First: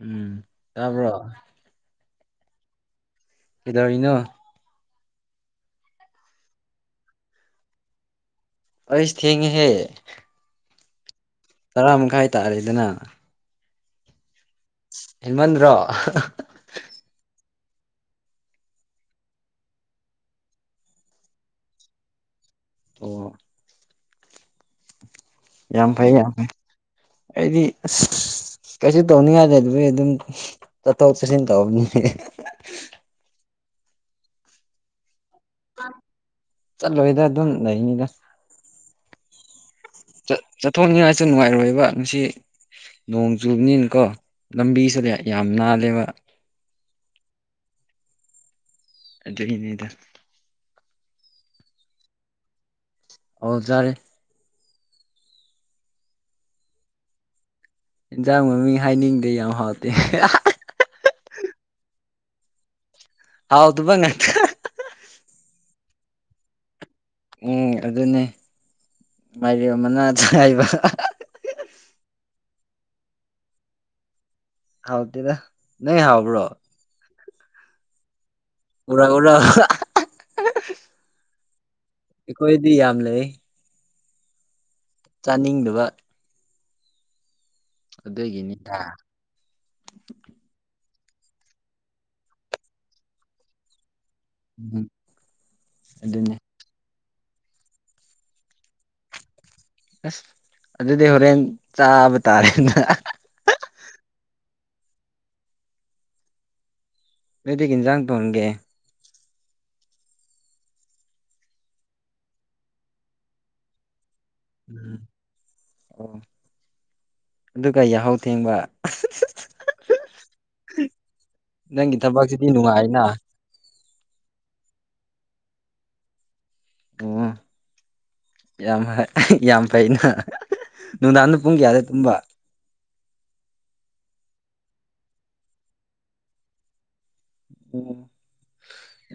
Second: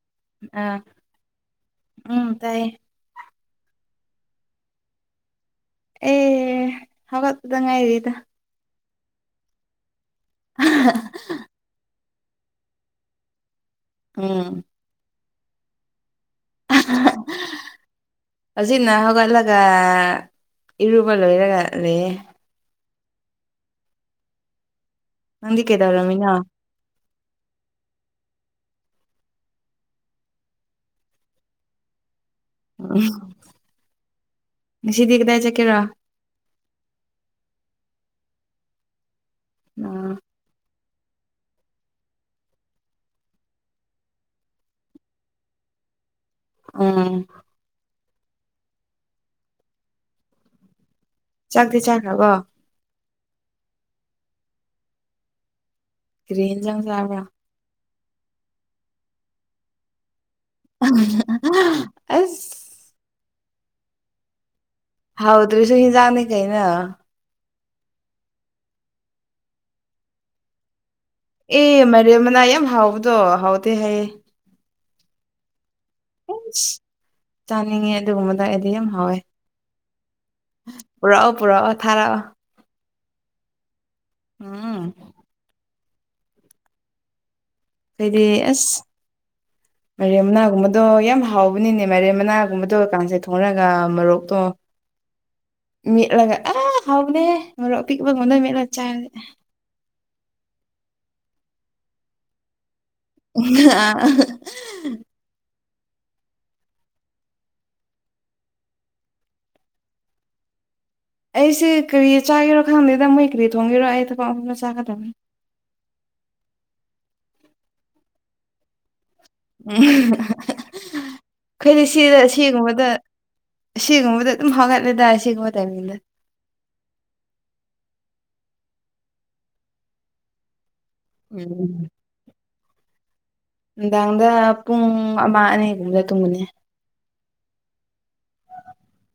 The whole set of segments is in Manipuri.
ꯎꯝ ꯑꯥ ꯇꯄ ꯎꯝ ꯇꯥꯏꯌꯦ ꯑꯩꯅꯣ ꯑꯦ ꯍꯧꯒꯠꯗ ꯉꯥꯏꯔꯤꯗ ꯑꯩꯁ ꯊꯦꯡꯉ ꯍꯦ [inaudible] ꯇꯔꯥꯝꯈꯥꯏ ꯇꯥꯔꯦꯗꯅ ꯑꯝ ꯍ‌ꯦꯟꯃꯟꯗꯔꯣ [inaudible] ꯍꯧꯖꯤꯛꯅ ꯍꯧꯒꯠꯂꯒ ꯑꯥ ꯏꯔꯨꯕ ꯂꯣꯏꯔꯒ ꯂꯩꯌ‌ꯦ ꯑꯣ ꯅꯪꯗꯤ ꯌꯥꯝ ꯐꯩ ꯌꯥꯝ ꯀꯩꯗꯧꯔꯝꯃꯤꯅꯣ ꯐꯩ ꯑꯩꯗꯤ ꯑꯁ ꯀꯩꯁꯨ ꯇꯧꯅꯤꯡꯉꯥꯏ ꯂꯩꯗꯔ‌ꯦ ꯑꯗꯨꯝ ꯆꯠꯊꯣꯛ ꯆꯠꯁꯤꯟ ꯇꯧꯕꯅꯤ ꯉꯁꯤꯗ ꯀꯗꯥꯏ ꯆꯠꯀꯦꯔꯣ ꯆꯠꯂꯣꯏꯗ ꯑꯗꯨꯝ ꯂꯩꯅꯤꯗ ꯑꯝ ꯊꯣꯛꯅꯤꯉꯥꯏꯁꯨ ꯅꯨꯡꯉꯥꯏꯔꯣꯏꯕ ꯉꯁꯤ ꯅꯣꯡ ꯆꯨꯕꯅꯤꯅ ꯀꯣ ꯂꯝꯕꯤꯁꯤꯗ ꯌꯥꯝ ꯅꯥꯜꯂꯦꯕ ꯎꯝ ꯑꯗꯨꯒꯤꯅꯦꯗ ꯆꯥꯛꯇꯤ ꯆꯥꯈ꯭ꯔꯕꯣ ꯑꯣ ꯆꯥꯔꯦ ꯀꯔꯤ ꯏꯟꯖꯥꯡ ꯆꯥꯕꯔ ꯏꯟꯖꯥꯡ ꯃꯃꯤꯡ ꯍꯥꯏꯅꯤꯡꯗ‌ꯦ ꯌꯥꯝ ꯍꯥꯎꯇꯦ [unintelligible] [unintelligible] ꯑꯁ ꯍꯥꯎꯇꯕ ꯉꯥꯛꯇ ꯖꯨ ꯏꯟꯖꯥꯡꯅꯤ ꯀꯩꯅꯣ ꯎꯝ ꯑꯗꯨꯅꯦ ꯃꯥꯏꯔꯦꯜ ꯃꯅꯥ ꯆꯥꯏꯕ ꯑꯦ ꯃꯥꯏꯔꯦꯜ ꯃꯅꯥ ꯌꯥꯝ ꯍꯥꯎꯕꯗꯣ ꯍꯥꯎꯇꯦ ꯍꯥꯏꯌꯦ ꯍꯥꯎꯇꯦꯗ ꯅꯣꯏ ꯍꯥꯎꯕ꯭ꯔꯣ ꯑꯦꯁ ꯆꯅꯤꯡꯉꯦ ꯑꯗꯨꯒꯨꯝꯕ ꯗ ꯑꯩꯗꯤ ꯌꯥꯝ ꯎꯔꯛ ꯍꯥꯎꯋꯦ ꯎꯔꯛ ꯄꯨꯔꯛꯑꯣ ꯄꯨꯔꯛꯑꯣ ꯊꯥꯔꯛꯑꯣ ꯑꯩꯈꯣꯏꯗꯤ ꯌꯥꯝ ꯂꯩ ꯎꯝ ꯆꯥꯅꯤꯡꯗꯕ ꯑꯩꯗꯤ ꯑꯗꯨꯒꯤꯅꯤ ꯑꯁ ꯃꯥꯏꯔꯦꯜ ꯃꯅꯥꯒꯨꯝꯕ ꯗꯣ ꯌꯥꯝ ꯍꯥꯎꯕꯅꯤꯅꯦ ꯃꯥꯏꯔꯦꯟ ꯃꯅꯥꯒꯨꯝꯕꯗꯣ ꯀꯥꯟꯁ‌ꯣꯏ ꯊꯣꯡꯔꯒ ꯃꯔꯣꯛ ꯇꯣ ꯎꯝ ꯑꯗꯨꯅꯦ ꯃꯦꯠꯂꯒ ꯑꯥ ꯍꯥꯎꯕꯅꯦꯍꯦ ꯃꯔꯣꯛ ꯑꯄꯤꯛꯄ ꯉꯝꯗꯣꯏ ꯃꯦꯠꯂ ꯆꯥꯏꯔꯗꯤ ꯑꯁ ꯑꯗꯨꯗꯤ ꯍꯣꯔꯦꯟ ꯆꯥꯕ ꯇꯥꯔꯦꯅ ꯑꯥ [inaudible] [unintelligible] ꯅꯣꯏꯗꯤ ꯀꯩ ꯏꯟꯖꯥꯡ ꯊꯣꯡꯒꯦ ꯑꯩꯁꯦ ꯀꯔꯤ ꯆꯥꯒꯦꯔꯣ ꯈꯪꯗꯦꯗ ꯃꯣꯏ ꯀꯔꯤ ꯊꯣꯡꯒꯦꯔ ꯑꯩꯗ ꯋꯥ ꯑꯐꯨꯠꯄ ꯎꯝ ꯆꯒꯗꯕꯅꯤ ꯑꯣ ꯑꯗꯨꯒ ꯌꯥꯍꯧ ꯊꯦꯡꯕ [unintelligible] ꯎꯝ ꯑꯩꯈꯣꯏꯗꯤ ꯅꯪꯒꯤ ꯁꯤꯗ ꯊꯕꯛꯁꯤꯗꯤ ꯁꯤꯒꯨꯝꯕꯗ ꯅꯨꯡꯉꯥꯏꯅ ꯁꯤꯒꯨꯝꯕꯗ ꯑꯗꯨꯝ ꯍꯧꯒꯠꯂꯦꯗ ꯁꯤꯒꯨꯝꯕ ꯇꯥꯏꯃꯤꯡꯗ ꯎꯝ ꯌꯥꯝ ꯍ ꯌꯥꯝ ꯐꯩꯅ ꯅꯨꯡꯗꯥꯡꯅ ꯄꯨꯡ ꯎꯝ ꯀꯌꯥꯗ ꯇꯨꯝꯕ ꯅꯨꯡꯗꯥꯡꯗ ꯄꯨꯡ ꯑꯃ ꯑꯅꯤꯒꯨꯝꯕꯗ ꯇꯨꯝꯒꯅꯤ ꯑꯣ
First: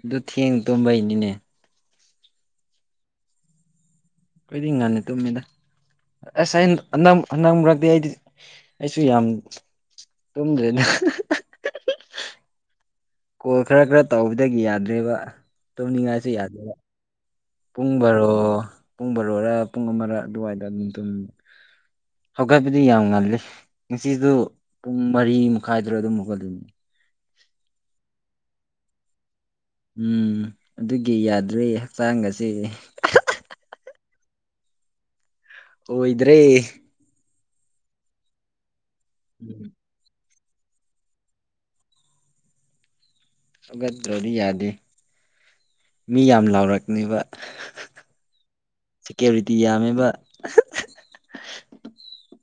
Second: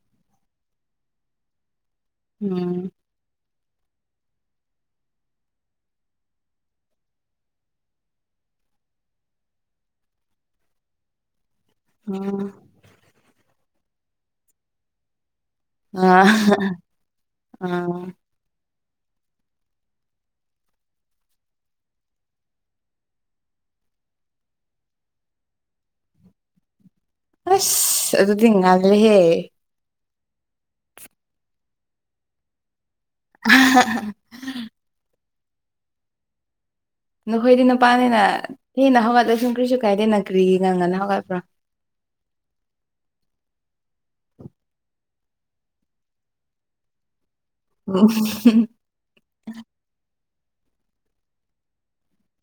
ꯑꯗꯨ ꯊꯦꯡꯅ ꯇꯨꯝꯕꯩꯅꯤꯅꯦ ꯎꯝ ꯈꯣꯏꯗꯤ ꯉꯟꯅ ꯇꯨꯝꯃꯤꯗ ꯑꯁ ꯑꯩꯅ ꯍꯟꯗꯛ ꯃ ꯍꯟꯗꯛ ꯃꯔꯛꯇꯤ ꯑꯩꯗꯤ ꯑꯩꯁꯨ ꯌꯥꯝ ꯇꯨꯝꯗ꯭ꯔꯦꯗ ꯀꯣꯜ ꯈꯔ ꯈꯔ ꯇꯧꯕꯗꯒꯤ ꯌꯥꯗ꯭ꯔꯦꯕ ꯑꯥ ꯑꯥ ꯇꯨꯝꯅꯤꯡꯉꯥꯏꯁꯨ ꯌꯥꯗꯦꯕ ꯄꯨꯡ ꯑꯥ ꯕꯔꯣ ꯄꯨꯡ ꯕꯔꯣꯔ ꯄꯨꯡ ꯑꯃꯔ ꯑꯗꯨꯋꯥꯏꯗ ꯑꯗꯨꯝ ꯇꯨꯝꯃꯦ ꯍꯧꯒꯠꯄꯗꯤ ꯌꯥꯝ ꯉꯜꯂꯦ ꯉꯁꯤꯗꯨ ꯄꯨꯡ ꯃꯔꯤ ꯃꯈꯥꯏꯗꯔ ꯑꯗꯨꯝ ꯍꯧꯒꯠꯂꯤꯗꯨꯗꯤ ꯑꯁ ꯑꯗꯨꯗꯤ ꯉꯟꯂꯦꯍꯦ ꯎꯝ ꯑꯗꯨꯒꯤ ꯌꯥꯗ꯭ꯔꯦ ꯍꯛꯆꯥꯡꯒꯁꯦ ꯑꯍꯥꯍꯥ [unintelligible] [inaudible] ꯑꯣꯏꯗ꯭ꯔꯦ ꯅꯈꯣꯏꯗꯤ ꯅꯨꯄꯥꯅꯤꯅ ꯍꯦꯟꯅ ꯍꯧꯒꯠꯂꯁꯨ ꯎꯝ ꯀꯔꯤꯁꯨ ꯀꯥꯏꯗꯦꯅ ꯀ꯭ꯔꯤꯒꯤ ꯉꯟꯅ ꯉꯟꯅ ꯍꯧꯒꯠꯄ꯭ꯔꯥ ꯍꯧꯒꯠꯇ꯭ꯔꯗꯤ ꯌꯥꯗꯦ ꯃꯤ ꯌꯥꯝ ꯂꯥꯎꯔꯛꯅꯤꯕ ꯁꯦꯀ꯭ꯌꯨꯔꯤꯇꯤ ꯌꯥꯝꯃꯦꯕ [unintelligible] [inaudible]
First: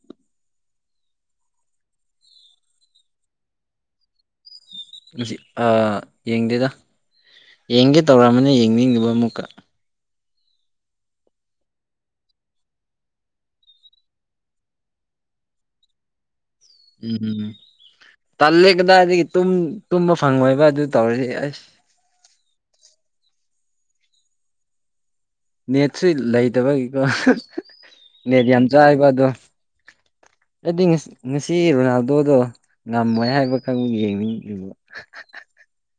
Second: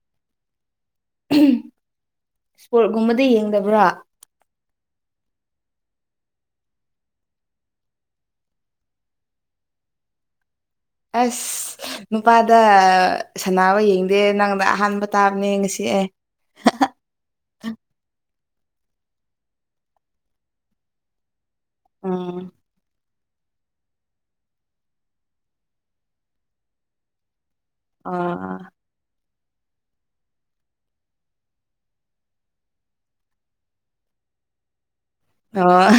ꯁ꯭ꯄꯣꯔꯠꯒꯨꯝꯕꯗꯤ ꯌꯦꯡꯗꯕ꯭ꯔꯣ ꯉꯁꯤ ꯑꯥ ꯌꯦꯡꯗꯦꯗ ꯌꯦꯡꯒꯦ ꯇꯧꯔꯝꯕꯅꯦ ꯌꯦꯡꯅꯤꯡꯗꯕ ꯑꯃꯨꯛꯀ ꯑꯁ ꯅꯨꯄꯥꯗ ꯁꯥꯟꯅꯕ ꯌꯦꯡꯗꯦ ꯅꯪꯗ ꯑꯍꯥꯟꯕ ꯇꯥꯕꯅꯦ ꯉꯁꯤ ꯗꯦꯑꯩꯠ ꯎꯝ ꯎꯝ ꯎꯝ ꯇꯜꯂꯦ ꯀꯗꯥꯏ ꯑꯗꯒꯤ ꯇꯨꯝꯕ ꯐꯪꯉꯣꯏꯕ ꯑꯗꯨ ꯇꯧꯔꯁꯤ ꯑꯁ ꯑꯥ ꯅꯦꯠꯁꯨ ꯂꯩꯇꯕꯒꯤꯀꯣ ꯅꯦꯠ ꯑꯣ ꯌꯥꯝ ꯆꯥꯏꯥꯏꯕ ꯑꯗꯣ ꯑꯩꯗꯤ ꯉꯁꯤ ꯔꯣꯅꯥꯜꯗꯣꯗꯣ ꯉꯝꯃꯣꯏ ꯍꯥꯏꯕꯈꯛꯕꯨ ꯌꯦꯡꯅꯤꯡ ꯑꯣ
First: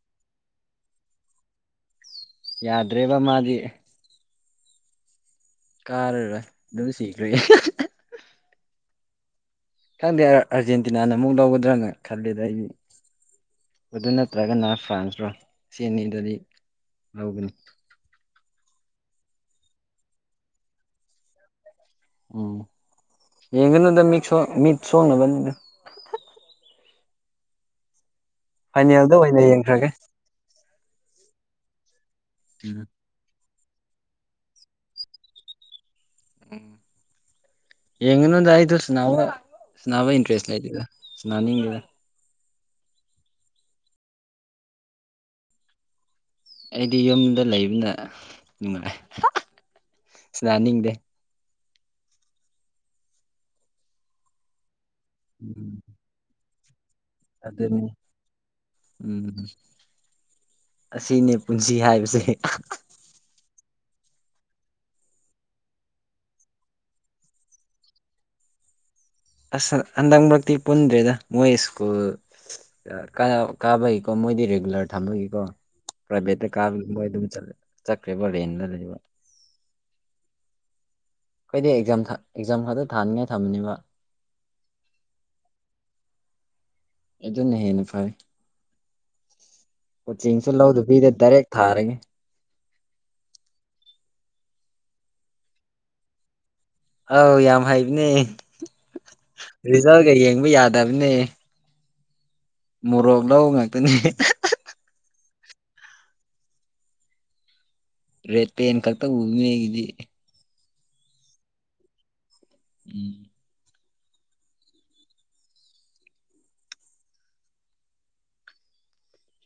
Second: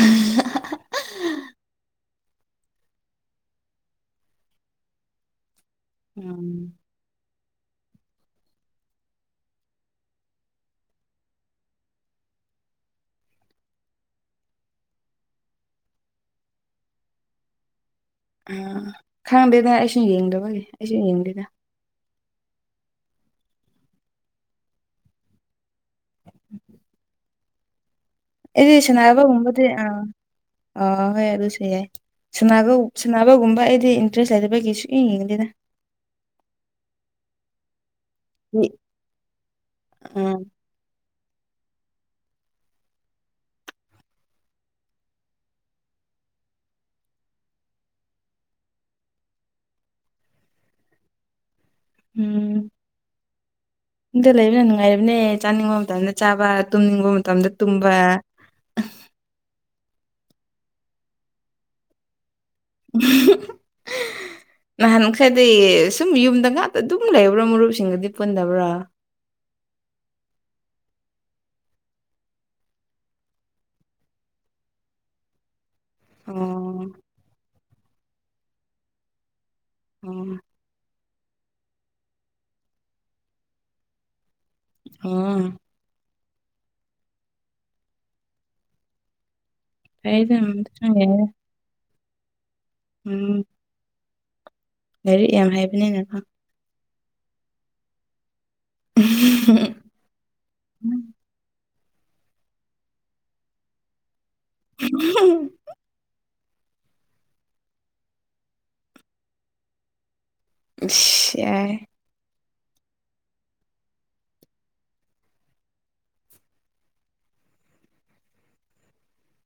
[unintelligible] ꯌꯥꯗ꯭ꯔꯦꯕ ꯃꯥꯗꯤ ꯀꯥꯔꯔ ꯎꯝ ꯑꯗꯨꯝ ꯁꯤꯈ꯭ꯔꯦ ꯈꯪꯗꯦ ꯑꯥꯔꯖꯦꯟꯇꯤꯅꯥꯅ ꯑꯃꯨꯛ ꯂꯧꯒꯗ꯭ꯔꯥꯅ ꯈꯜꯂꯦꯗ ꯑꯩꯗꯤ ꯑꯗꯨ ꯅꯠꯇ꯭ꯔꯒꯅ ꯐ꯭ꯔꯥꯟꯁꯔꯣ ꯁꯤ ꯑꯅꯤꯗꯗꯤ ꯂꯧꯒꯅꯤ ꯑꯥ ꯈꯪꯔꯝꯗꯦꯗ ꯑꯩꯁꯨ ꯌꯦꯡꯗꯕꯒꯤ ꯑꯩꯁꯨ ꯌꯦꯡꯗꯦꯗ ꯎꯝ ꯌꯦꯡꯒꯅꯗ ꯃꯤ ꯃꯤꯠ ꯁꯣꯡꯅꯕꯅꯤ ꯐꯥꯏꯅꯦꯜꯗ ꯑꯣꯏꯅ ꯑꯦꯒꯤꯁꯅꯕꯒꯕꯗꯤ ꯑ ꯌꯦꯡꯈ꯭ꯔꯒꯦ ꯑ ꯍꯣꯏ ꯑꯗꯨꯁꯨ ꯌꯥꯏ ꯁꯒ ꯎꯝ ꯁꯕꯒꯨꯝꯕ ꯍꯣꯏ ꯑꯩꯗꯤ ꯏꯟꯇꯔꯦꯁ ꯂꯩꯗꯦ ꯀꯩ ꯀꯩ ꯁꯁꯨ ꯏ ꯌꯦꯡꯗꯦꯅ ꯎꯝ ꯌꯦꯉꯅꯣꯗꯥꯏꯁꯨ ꯎꯝ ꯏꯟꯇ꯭ꯔꯦꯁꯒ ꯁꯅꯥꯅꯤꯡꯒꯦ ꯑꯩꯗꯤ ꯌꯨꯝꯗ ꯂꯩꯕꯅ ꯅꯨꯡꯉꯥꯏ ꯁꯅꯤꯡꯗꯦ ꯎꯝ ꯑꯗ ꯂꯩꯕꯅ ꯅꯨꯡꯉꯥꯏꯔꯤꯕꯅꯦ ꯎꯝ ꯆꯥꯅꯤꯡꯕ ꯃꯇꯝꯗ ꯆꯥꯕ ꯇꯨꯝꯅꯤꯡꯕ ꯃꯇꯝꯗ ꯑꯗꯨꯅꯤ ꯇꯨꯝꯕ ꯎꯝ ꯑꯁꯤꯅꯦ ꯄꯨꯟꯁꯤ ꯍꯥꯏꯕꯁꯦ [unintelligible] [unintelligible] ꯅꯍꯥꯟ ꯈꯔꯗꯤ ꯁꯨꯝ ꯌꯨꯝꯗ ꯉꯥꯛꯇ ꯑꯗꯨꯝ ꯂꯩꯕ꯭ꯔꯥ ꯃꯔꯨꯞꯁꯤꯡꯒꯗꯤ ꯄꯨꯟꯗꯕ꯭ꯔꯥ ꯑꯁ ꯍꯟꯗꯛ ꯃꯔꯛꯇꯤ ꯄꯨꯟꯗ꯭ꯔꯦꯗ ꯃꯣꯏ ꯁ꯭ꯀꯨꯜ ꯀꯥꯕꯒꯤꯩꯀꯣ ꯃꯣꯏ ꯔꯦꯒꯨꯂꯔ ꯊꯝꯃꯒ ꯀꯣ ꯄ꯭ꯔꯥꯏꯚꯦꯠꯇ ꯀꯥꯕ ꯑꯣ ꯃꯣꯏ ꯑꯗꯨꯝ ꯆꯠꯈ꯭ꯔꯦ ꯔꯦ ꯂꯩꯕ ꯑꯣ ꯀꯈꯣꯏꯗꯤ ꯑꯦꯛꯖꯥꯝ ꯑꯦꯛꯖꯥꯝ ꯈꯛꯇ ꯊꯥꯅꯤꯡꯉꯥꯏ ꯊꯝꯃꯅꯦꯕ ꯑ ꯑꯗꯨꯅ ꯍꯦꯟꯅ ꯐꯩ ꯐꯩꯗ ꯀꯣꯆꯤꯡꯁꯨ ꯂꯧꯗ ꯑꯗꯨꯁꯨ ꯐꯤꯗ ꯌꯥꯏꯗ꯫ ꯗꯥꯏꯔꯦꯛ ꯊꯥꯔꯒꯦ ꯎꯝ ꯂꯥꯏꯔꯤꯛ ꯌꯥꯝ ꯍꯥꯏꯕꯅꯤꯅ ꯑꯧ ꯌꯥꯝ ꯍꯩꯕꯅꯦ ꯔꯤꯖꯜꯒ ꯌꯦꯡꯕ ꯌꯥꯗꯕꯅꯦ ꯃꯣꯔꯕꯗ ꯉꯥꯛꯇꯅꯤ ꯔꯦꯠꯇ ꯌꯦꯟ ꯀꯥꯛꯇ ꯎꯨꯃꯤꯒꯗꯗꯤ ꯁꯦ ꯎꯝ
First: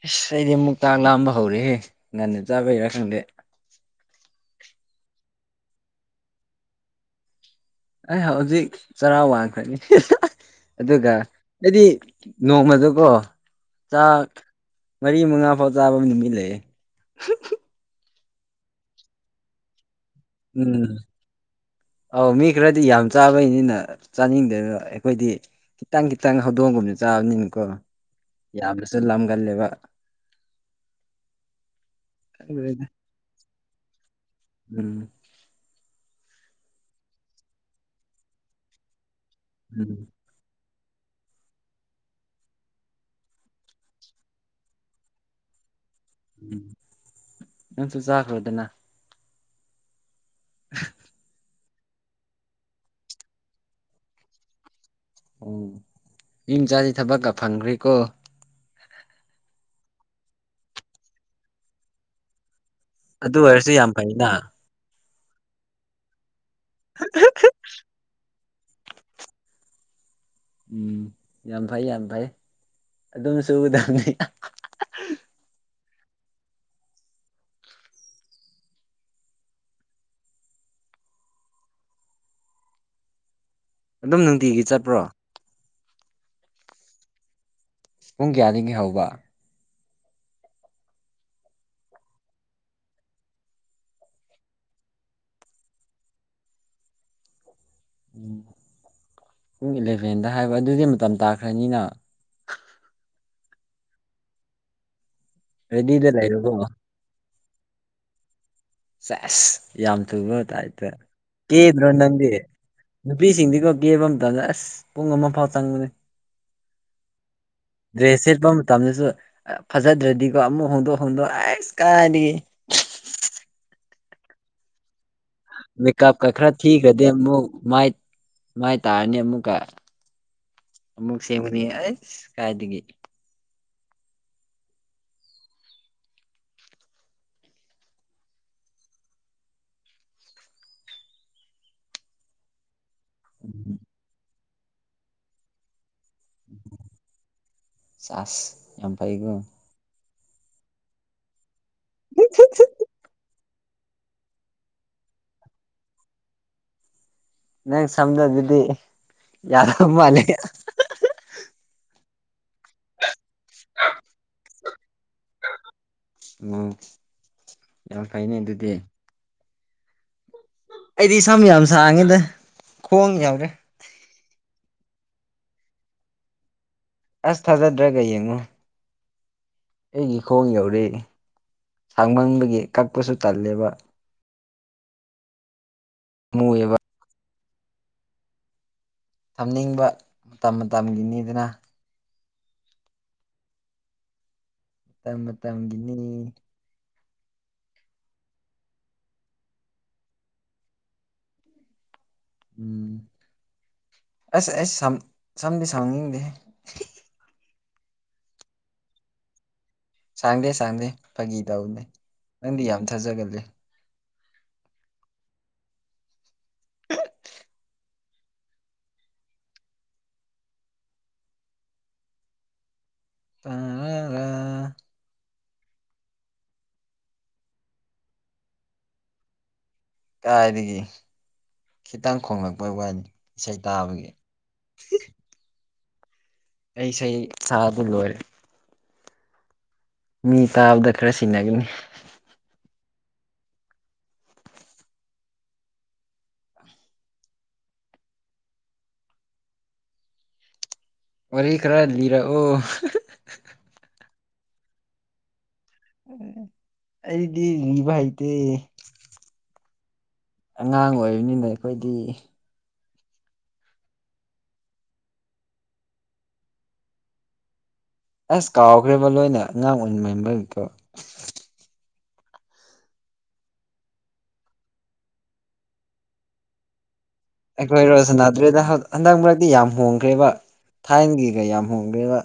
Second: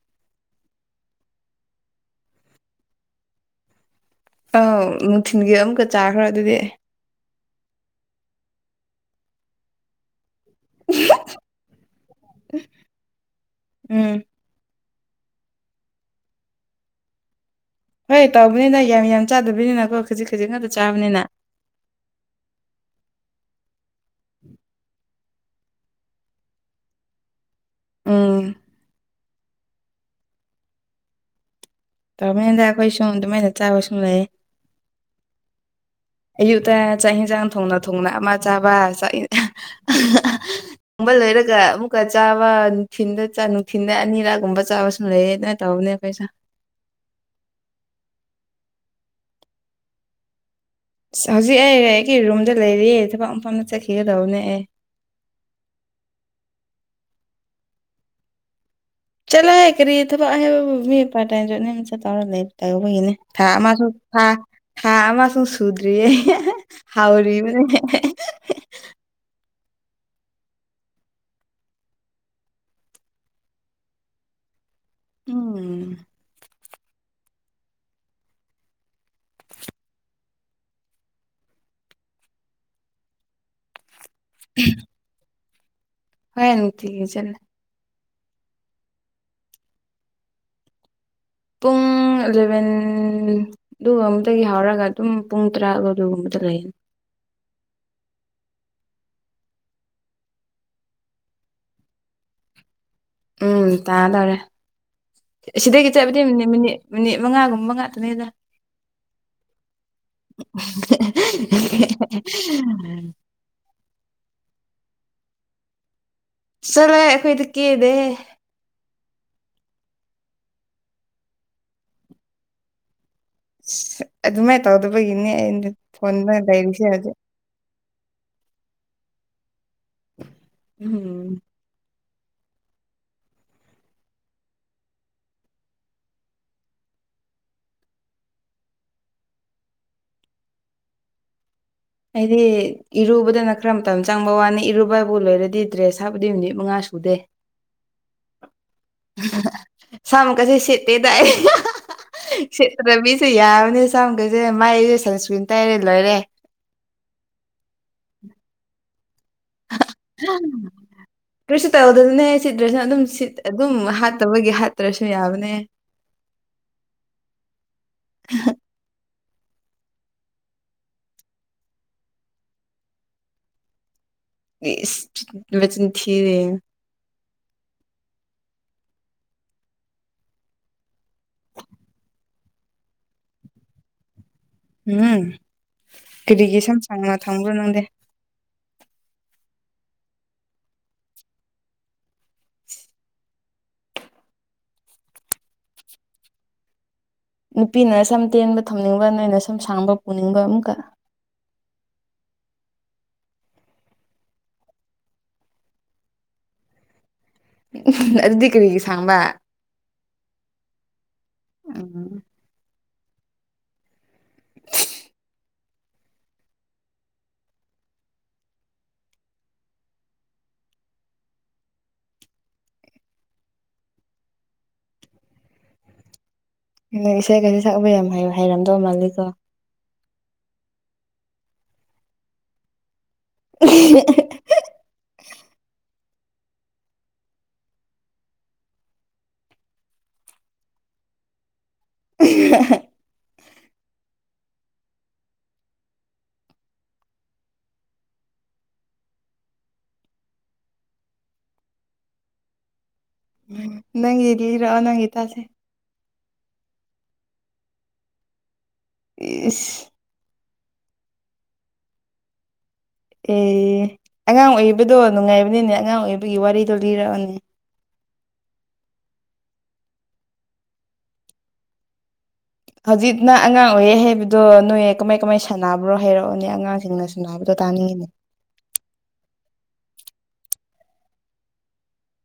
ꯏꯁꯁ ꯑꯩꯗꯤ ꯑꯃꯨꯛꯇꯥꯛ ꯂꯥꯝꯕ ꯍꯧꯔꯦꯍꯦ ꯉꯟꯅ ꯆꯥꯕꯩꯔꯥ ꯈꯪꯗꯦ ꯑꯥꯎ ꯅꯨꯡꯊꯤꯜꯒꯤ ꯑꯃꯨꯛꯀ ꯆꯥꯈ꯭ꯔꯦ ꯑꯗꯨꯗꯤ ꯑꯩ ꯍꯧꯖꯤꯛ ꯆꯔꯥ ꯋꯥꯡꯈꯅꯤ ꯑꯗꯨꯒ ꯑꯩꯗꯤ ꯅꯣꯡꯃꯗꯀꯣ ꯎꯝ ꯆꯥꯛ ꯃꯔꯤ ꯃꯉꯥ ꯐꯥꯎ ꯆꯥꯕ ꯅꯨꯃꯤꯠ ꯂꯩꯦ ꯍꯣꯏ ꯇꯧꯕꯅꯤꯅ ꯌꯥꯝ ꯌꯥꯝ ꯆꯥꯗꯕꯅꯤꯅ ꯀꯣ ꯎꯝ ꯑꯥꯎ ꯃꯤꯈ ꯔ ꯑꯗꯨ ꯌꯥꯝ ꯆꯥꯕꯩꯅꯤꯅ ꯆꯥꯅꯤꯡꯗꯅ ꯑꯩꯈꯣꯏꯗꯤ ꯈꯤꯇꯪ ꯈꯤꯇꯪ ꯍꯧꯗꯣꯡꯒꯨꯝꯗ ꯆꯥꯕ ꯎꯝ ꯌꯥꯕꯁ ꯂꯒꯂꯦꯕ ꯇꯃꯥꯏꯗ ꯑꯩꯈꯣꯏ ꯁꯨꯝ ꯑꯗꯨꯃꯥꯏꯅ ꯆꯥꯕ ꯁꯨꯝ ꯂꯩꯌꯦꯦ ꯎꯝ ꯑꯌꯨꯛꯇ ꯆꯥꯛꯟꯁꯥꯡ ꯊꯣꯡꯅ ꯊꯣꯡꯅ ꯑꯃ ꯆꯥꯕ ꯎꯝ ꯒꯨꯝꯕ ꯂꯣꯏꯔꯒ ꯑꯃꯨꯛꯀ ꯆꯥꯕ ꯅꯨꯡꯊꯤꯟꯗ ꯅꯨꯡꯊꯤꯤꯟꯗ ꯑꯅꯤꯔꯛꯒꯨꯝꯕ ꯆꯥꯕ ꯁ ꯂꯩꯌꯦꯅ ꯇꯧꯕꯅꯦ ꯑꯩꯈꯣꯏꯁꯨ ꯎꯝ ꯅꯟꯁꯨ ꯆꯈꯕꯗꯅ ꯑꯁ ꯍꯧꯖꯤꯛ ꯑꯩꯦ ꯑꯩꯒꯤ ꯔꯨꯝꯗ ꯂꯩꯔꯤ ꯊꯕꯛ ꯃꯐꯝꯗ ꯆꯠꯈꯤꯒꯗꯧꯕꯅꯦ ꯑꯦ ꯎꯝ ꯌꯨꯝꯆꯥꯗꯤ ꯊꯕꯛꯀ ꯐꯪꯈ꯭ꯔꯦꯀꯣ ꯆꯂ ꯍꯥꯏꯦ ꯀꯔꯤ ꯊꯕꯛ ꯍꯥꯏꯦꯕ ꯃꯤ ꯄꯥꯏ ꯇꯥꯏꯝ ꯆꯠ ꯇ ꯂꯩꯔ ꯇꯩꯧꯕꯒꯤꯅꯦ ꯑꯗꯨ ꯊꯥ ꯑꯣꯏꯔꯁꯨ ꯑꯃꯁꯨ ꯌꯥꯝ ꯐꯩꯅ ꯊꯥ ꯑꯃꯁꯨ ꯁꯨꯗ꯭ꯔꯤꯌꯦ ꯍꯥꯎ꯭ꯔꯤ ꯃ ꯎꯝ ꯌꯥꯝ ꯐꯩ ꯌꯥꯝ ꯐꯩ ꯑꯗꯨꯝ ꯁꯨꯒꯗꯕꯅꯤ ꯎꯝ ꯑꯗꯨꯝ ꯅꯨꯡꯇꯤꯒꯤ ꯆꯠꯄ꯭ꯔꯣ ꯍꯣꯏꯅ ꯊ ꯆꯂꯦ ꯄꯨꯡ ꯀꯌꯥꯅꯤ ꯍꯧꯕ ꯄꯨꯡ ꯄꯨꯡ ꯑꯦꯂꯚꯦꯟ ꯑꯗꯨꯒ ꯑꯃꯗꯒꯤ ꯍꯧꯔꯒ ꯑꯗꯨꯝ ꯄꯨꯡ ꯇꯔꯥꯒ ꯑꯗꯨꯒꯒꯨꯝꯕꯗ ꯂꯩꯌꯦꯅꯤ ꯎꯝ ꯄꯨꯡ ꯏꯂꯦꯚꯦꯟꯗ ꯍꯥꯏꯕ ꯑꯗꯨꯗꯤ ꯃꯇꯝ ꯇꯥꯈ꯭ꯔꯅꯤꯅ ꯎꯝ ꯇꯥ ꯇꯔꯦ ꯁꯤꯗꯒꯤ ꯔꯦꯗꯤꯗ ꯆꯠꯕꯗꯤ ꯂꯩꯔꯣꯀꯣ ꯃꯤꯅꯤꯠ ꯃꯤꯅꯤꯠ ꯃꯉꯥꯒꯨꯝꯕ ꯉꯥꯛꯇꯅꯦꯗ ꯁꯁ ꯌꯥꯝꯝ ꯊꯨꯕ ꯇꯥꯏꯇ ꯀꯗ꯭ꯔꯣ ꯅꯗꯤ ꯅꯨꯄꯤꯁꯤꯡꯗꯤꯀꯣ ꯀꯦꯕ ꯑꯃꯝꯇꯗ ꯑꯁ ꯄꯨꯡ ꯑꯃ ꯐꯥꯎ ꯆꯪꯕꯨꯅꯦ ꯆꯠꯂꯣ ꯑꯩꯈꯣꯏꯗꯤ ꯀꯦꯗꯦꯍꯦ ꯗ꯭ꯔꯦꯁꯠ ꯄ ꯇꯁꯨ ꯐꯖꯗ꯭ꯔꯗꯤꯀꯣ ꯑꯃꯨꯛ ꯍꯣꯡꯗꯣꯛ ꯍꯣꯡꯗꯣꯛ ꯑꯩꯁ ꯀꯥꯏ ꯑꯗꯨ ꯃꯥꯏ ꯇꯥꯎ ꯑꯗꯨꯕ ꯏꯅꯦ ꯃꯀꯞ ꯈ ꯈꯔ ꯊꯒꯗ ꯃꯥꯏ ꯃꯥꯏ ꯇꯥꯔꯅꯤ ꯑꯃꯨꯛꯀ ꯑꯃꯨꯛ ꯎꯝ ꯁꯦꯝꯦꯡꯕꯅꯤ ꯀꯥꯏꯗꯒꯤ ꯑꯩꯗꯤ ꯏꯔꯨꯕꯗꯅ ꯈꯔ ꯃꯇꯝ ꯆꯪꯕ ꯋꯥꯅꯤ ꯏꯔꯨꯕꯕꯨ ꯂꯣꯏꯔꯗꯤ ꯗ꯭ꯔꯦꯁ ꯑꯁꯥꯕꯨꯗꯤ ꯃꯤꯅꯤꯠ ꯃꯉꯥ ꯁꯨꯗꯦ ꯆꯥꯁ ꯌꯥꯝ ꯐꯩꯀꯣ ꯁꯝꯀꯁꯤ ꯁꯦꯇꯗꯏ ꯁꯇ ꯔꯕꯤꯁꯨ ꯌꯥ ꯑꯅꯦ ꯆ ꯀꯩꯁꯦ ꯃꯥꯏ ꯑꯩꯁꯦ ꯁꯟꯁꯀ꯭ꯔꯤꯟ ꯇꯥꯏꯔꯦ ꯂꯣꯏꯔꯦ ꯅꯪ ꯁꯖ ꯑꯗꯨꯗꯤ ꯌꯥꯔꯣ ꯃꯥꯅꯤ ꯑꯗꯨꯅꯦ ꯁꯤꯗ꯭ꯔꯁꯤꯅ ꯑꯗꯨꯝ ꯁꯤꯠ ꯑꯗꯨꯝ ꯍꯥꯠꯇꯕꯒꯤ ꯍꯥꯠꯇ꯭ꯔꯁꯨ ꯌꯥꯕꯅꯦ ꯌꯥ ꯐꯥꯏꯅꯦ ꯑꯗꯨꯗꯤ ꯑꯩꯗꯤ ꯏꯁꯝ ꯌꯥꯝ ꯁꯥꯡꯉꯦꯗ ꯈꯣꯡ ꯌꯥꯎꯔꯦ ꯏꯁ ꯆꯟ ꯊꯦ ꯑꯁ ꯊꯥꯖꯗ꯭ꯔꯒ ꯌꯦꯡꯉꯨ ꯑꯩꯒꯤ ꯈꯣꯡ ꯌꯧꯔꯛꯏ ꯁꯥꯡꯃꯟꯕꯒꯤ ꯀꯛꯄꯁꯨ ꯇꯜꯂꯦꯕ ꯎꯝ ꯀꯔꯤꯒꯤ ꯃꯨꯑꯦꯕ ꯏꯁꯝ ꯁꯥꯡꯅ ꯊꯝꯝꯕ꯭ꯔꯣ ꯅꯪꯗꯦ ꯊꯝꯅꯤꯡꯕ ꯃꯇꯝ ꯃꯇꯝꯒꯤꯅꯤꯗꯨꯅ ꯇ ꯇꯥꯡꯒꯤꯅꯤ ꯅꯨꯄꯤꯅ ꯁꯨꯝ ꯇꯦꯟꯕ ꯊꯝꯅꯤꯡꯕ ꯅꯣꯏꯅ ꯁꯨꯝ ꯁꯥꯡꯕ ꯄꯨꯅꯤꯡꯕ ꯑꯃꯨꯀꯛ ꯎꯝ ꯑꯁ ꯑꯩꯁ ꯁꯝ ꯁꯝꯗꯤ ꯁꯝꯅꯤꯡꯗꯦꯦ ꯑꯗꯨꯗꯤ ꯀꯔꯤꯒꯤ ꯁꯥꯕ ꯁꯥꯡꯗꯦ ꯁꯥꯡꯗꯦ ꯐꯥꯒꯤ ꯇꯧꯅꯦ ꯎꯝ ꯅꯪꯗꯤ ꯌꯥꯝ ꯊꯥꯖꯒꯜꯂꯤ [inaudible] [inaudible] ꯇꯥꯔꯥ ꯏꯁꯩ ꯀꯩꯁꯦ ꯁꯛꯄ ꯌꯥꯝ ꯍꯥꯏ ꯍꯩꯔꯝꯗꯧ ꯃꯥꯜꯂꯤꯀꯣ ꯀꯥꯏꯗꯒꯤ ꯈꯤꯇꯪ ꯈꯣꯡꯂꯛꯄꯩ ꯋꯥꯅꯤ ꯏꯁꯩ ꯇꯥꯕꯒꯤ ꯑꯩꯁ ꯑꯩ ꯁꯥꯗ ꯂꯔꯦ ꯃꯤ ꯇꯥꯕꯗ ꯈꯔ ꯁꯤꯟꯅꯒꯅꯤ [unintelligible] ꯋꯥꯔꯤ ꯈꯔ ꯂꯤꯔꯛꯑꯣ ꯅꯪꯔ ꯅꯪꯒꯤ ꯇꯥꯁꯦ ꯑꯩꯗꯤ ꯚꯥꯏꯇꯦ ꯏꯁꯤꯁ ꯑꯉꯥꯡ ꯑꯣꯏꯕꯅꯤꯅ ꯑꯩꯈꯣꯏꯗꯤ ꯑꯦ ꯑꯉꯥꯡ ꯑꯣꯏꯕꯗꯣ ꯅꯨꯡꯉꯥꯏꯕꯅꯤꯅꯦ ꯑꯉꯥꯡ ꯑꯣꯏꯕꯒꯤ ꯋꯥꯔꯤꯗꯣ ꯂꯤꯔꯛꯑꯣꯅꯦ ꯑꯁ ꯀꯥꯎꯈ꯭ꯔꯦꯕ ꯅꯣꯏꯅ ꯑꯉꯥꯡ ꯑꯣꯏꯔꯤꯉꯩ [inaudible] ꯕꯗꯣ ꯍꯧꯖꯤꯛ ꯅ ꯑꯉꯥꯡ ꯑꯣꯏꯌꯦ ꯍꯥꯏꯕꯗꯣ ꯅꯣꯏ ꯀꯃꯥꯏ ꯀꯃꯥꯏ ꯁꯥꯟꯅꯕ꯭ꯔꯣ ꯍꯥꯏꯔꯛꯑꯣꯅꯦ ꯑꯉꯥꯡꯁꯤꯡꯅ ꯁꯥꯟꯅꯕꯗꯣ ꯑꯩꯈꯣꯏ ꯇꯥꯅꯤꯡꯉꯤꯅꯦ ꯔꯣꯖꯅꯥꯗ꯭ꯔꯦꯗ ꯍꯟꯗꯛ ꯃꯔꯛꯇꯤ ꯌꯥꯝ ꯍꯣꯡꯈ꯭ꯔꯦꯕ ꯊꯥꯏꯅꯒꯤꯒ ꯌꯥꯝ ꯍꯣꯡꯒꯦꯕ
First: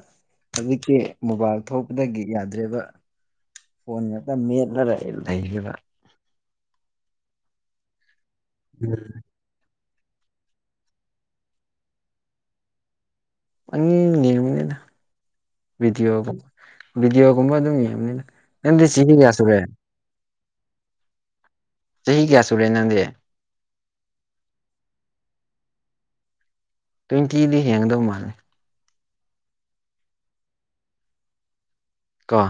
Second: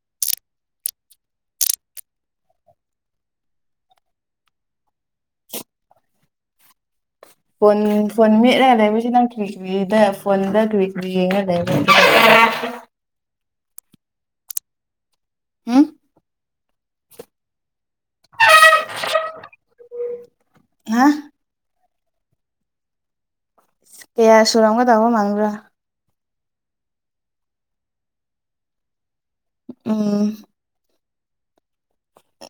ꯍꯧꯖꯤꯛꯛꯇꯀꯤ ꯃꯣꯕꯥꯏꯜ ꯊꯣꯛꯄꯗꯒꯤ ꯌꯥꯗ꯭ꯔꯦꯕ ꯐꯣꯟꯣꯟ ꯅ ꯃꯅ ꯂꯩꯒꯤꯔ ꯐꯣꯟ ꯐꯣꯟ ꯃꯤ ꯎꯝ ꯂꯩꯂꯃꯤ ꯁꯤ ꯅꯪ ꯊ ꯐꯗꯉ ꯑꯅꯤꯅꯦꯅ ꯎꯝ ꯗꯤꯌꯣꯒꯝ ꯕꯤꯗꯤꯑꯣ ꯀꯨꯝꯕ ꯑꯗꯨꯃꯤꯗꯤ ꯆꯤꯡꯍꯤꯒꯁꯣ ꯔꯦ ꯍꯥ ꯆꯍꯤ ꯀꯌꯥ ꯁꯨꯔꯦ ꯅꯪꯗꯦ ꯀꯌꯥ ꯁꯨꯔꯥꯡꯒ ꯇꯣ ꯃꯥꯡ꯭ꯔ ꯇ꯭ꯋꯦꯟꯇꯤꯗꯤ ꯍꯡꯗꯧ ꯃꯥꯜꯂꯦ ꯎꯝ ꯀꯣ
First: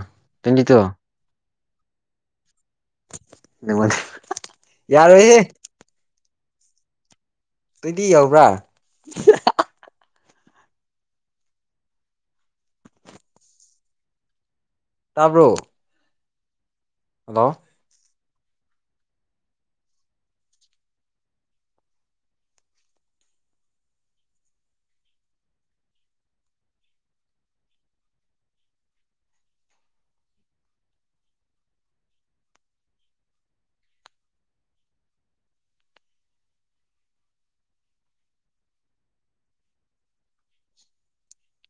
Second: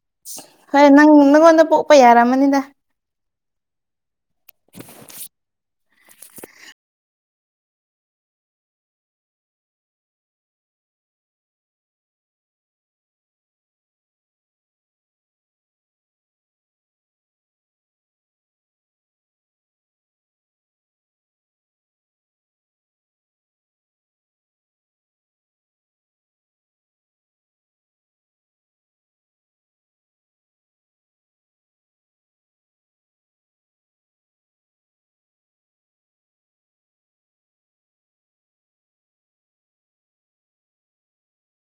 ꯇ꯭ꯋꯦꯟꯇꯤ ꯇꯨ ꯍꯣꯏ ꯅꯪ ꯅꯪꯉꯣꯟꯗ ꯄꯣꯛꯄ ꯌꯥꯔꯝꯃꯅꯤꯗ ꯃꯗꯤ ꯌꯥꯔꯣ ꯑꯣꯏ ꯇꯗꯤ ꯌꯥꯎꯕ꯭ꯔꯥ ꯇꯥꯕ꯭ꯔꯣ ꯍꯜꯂꯣ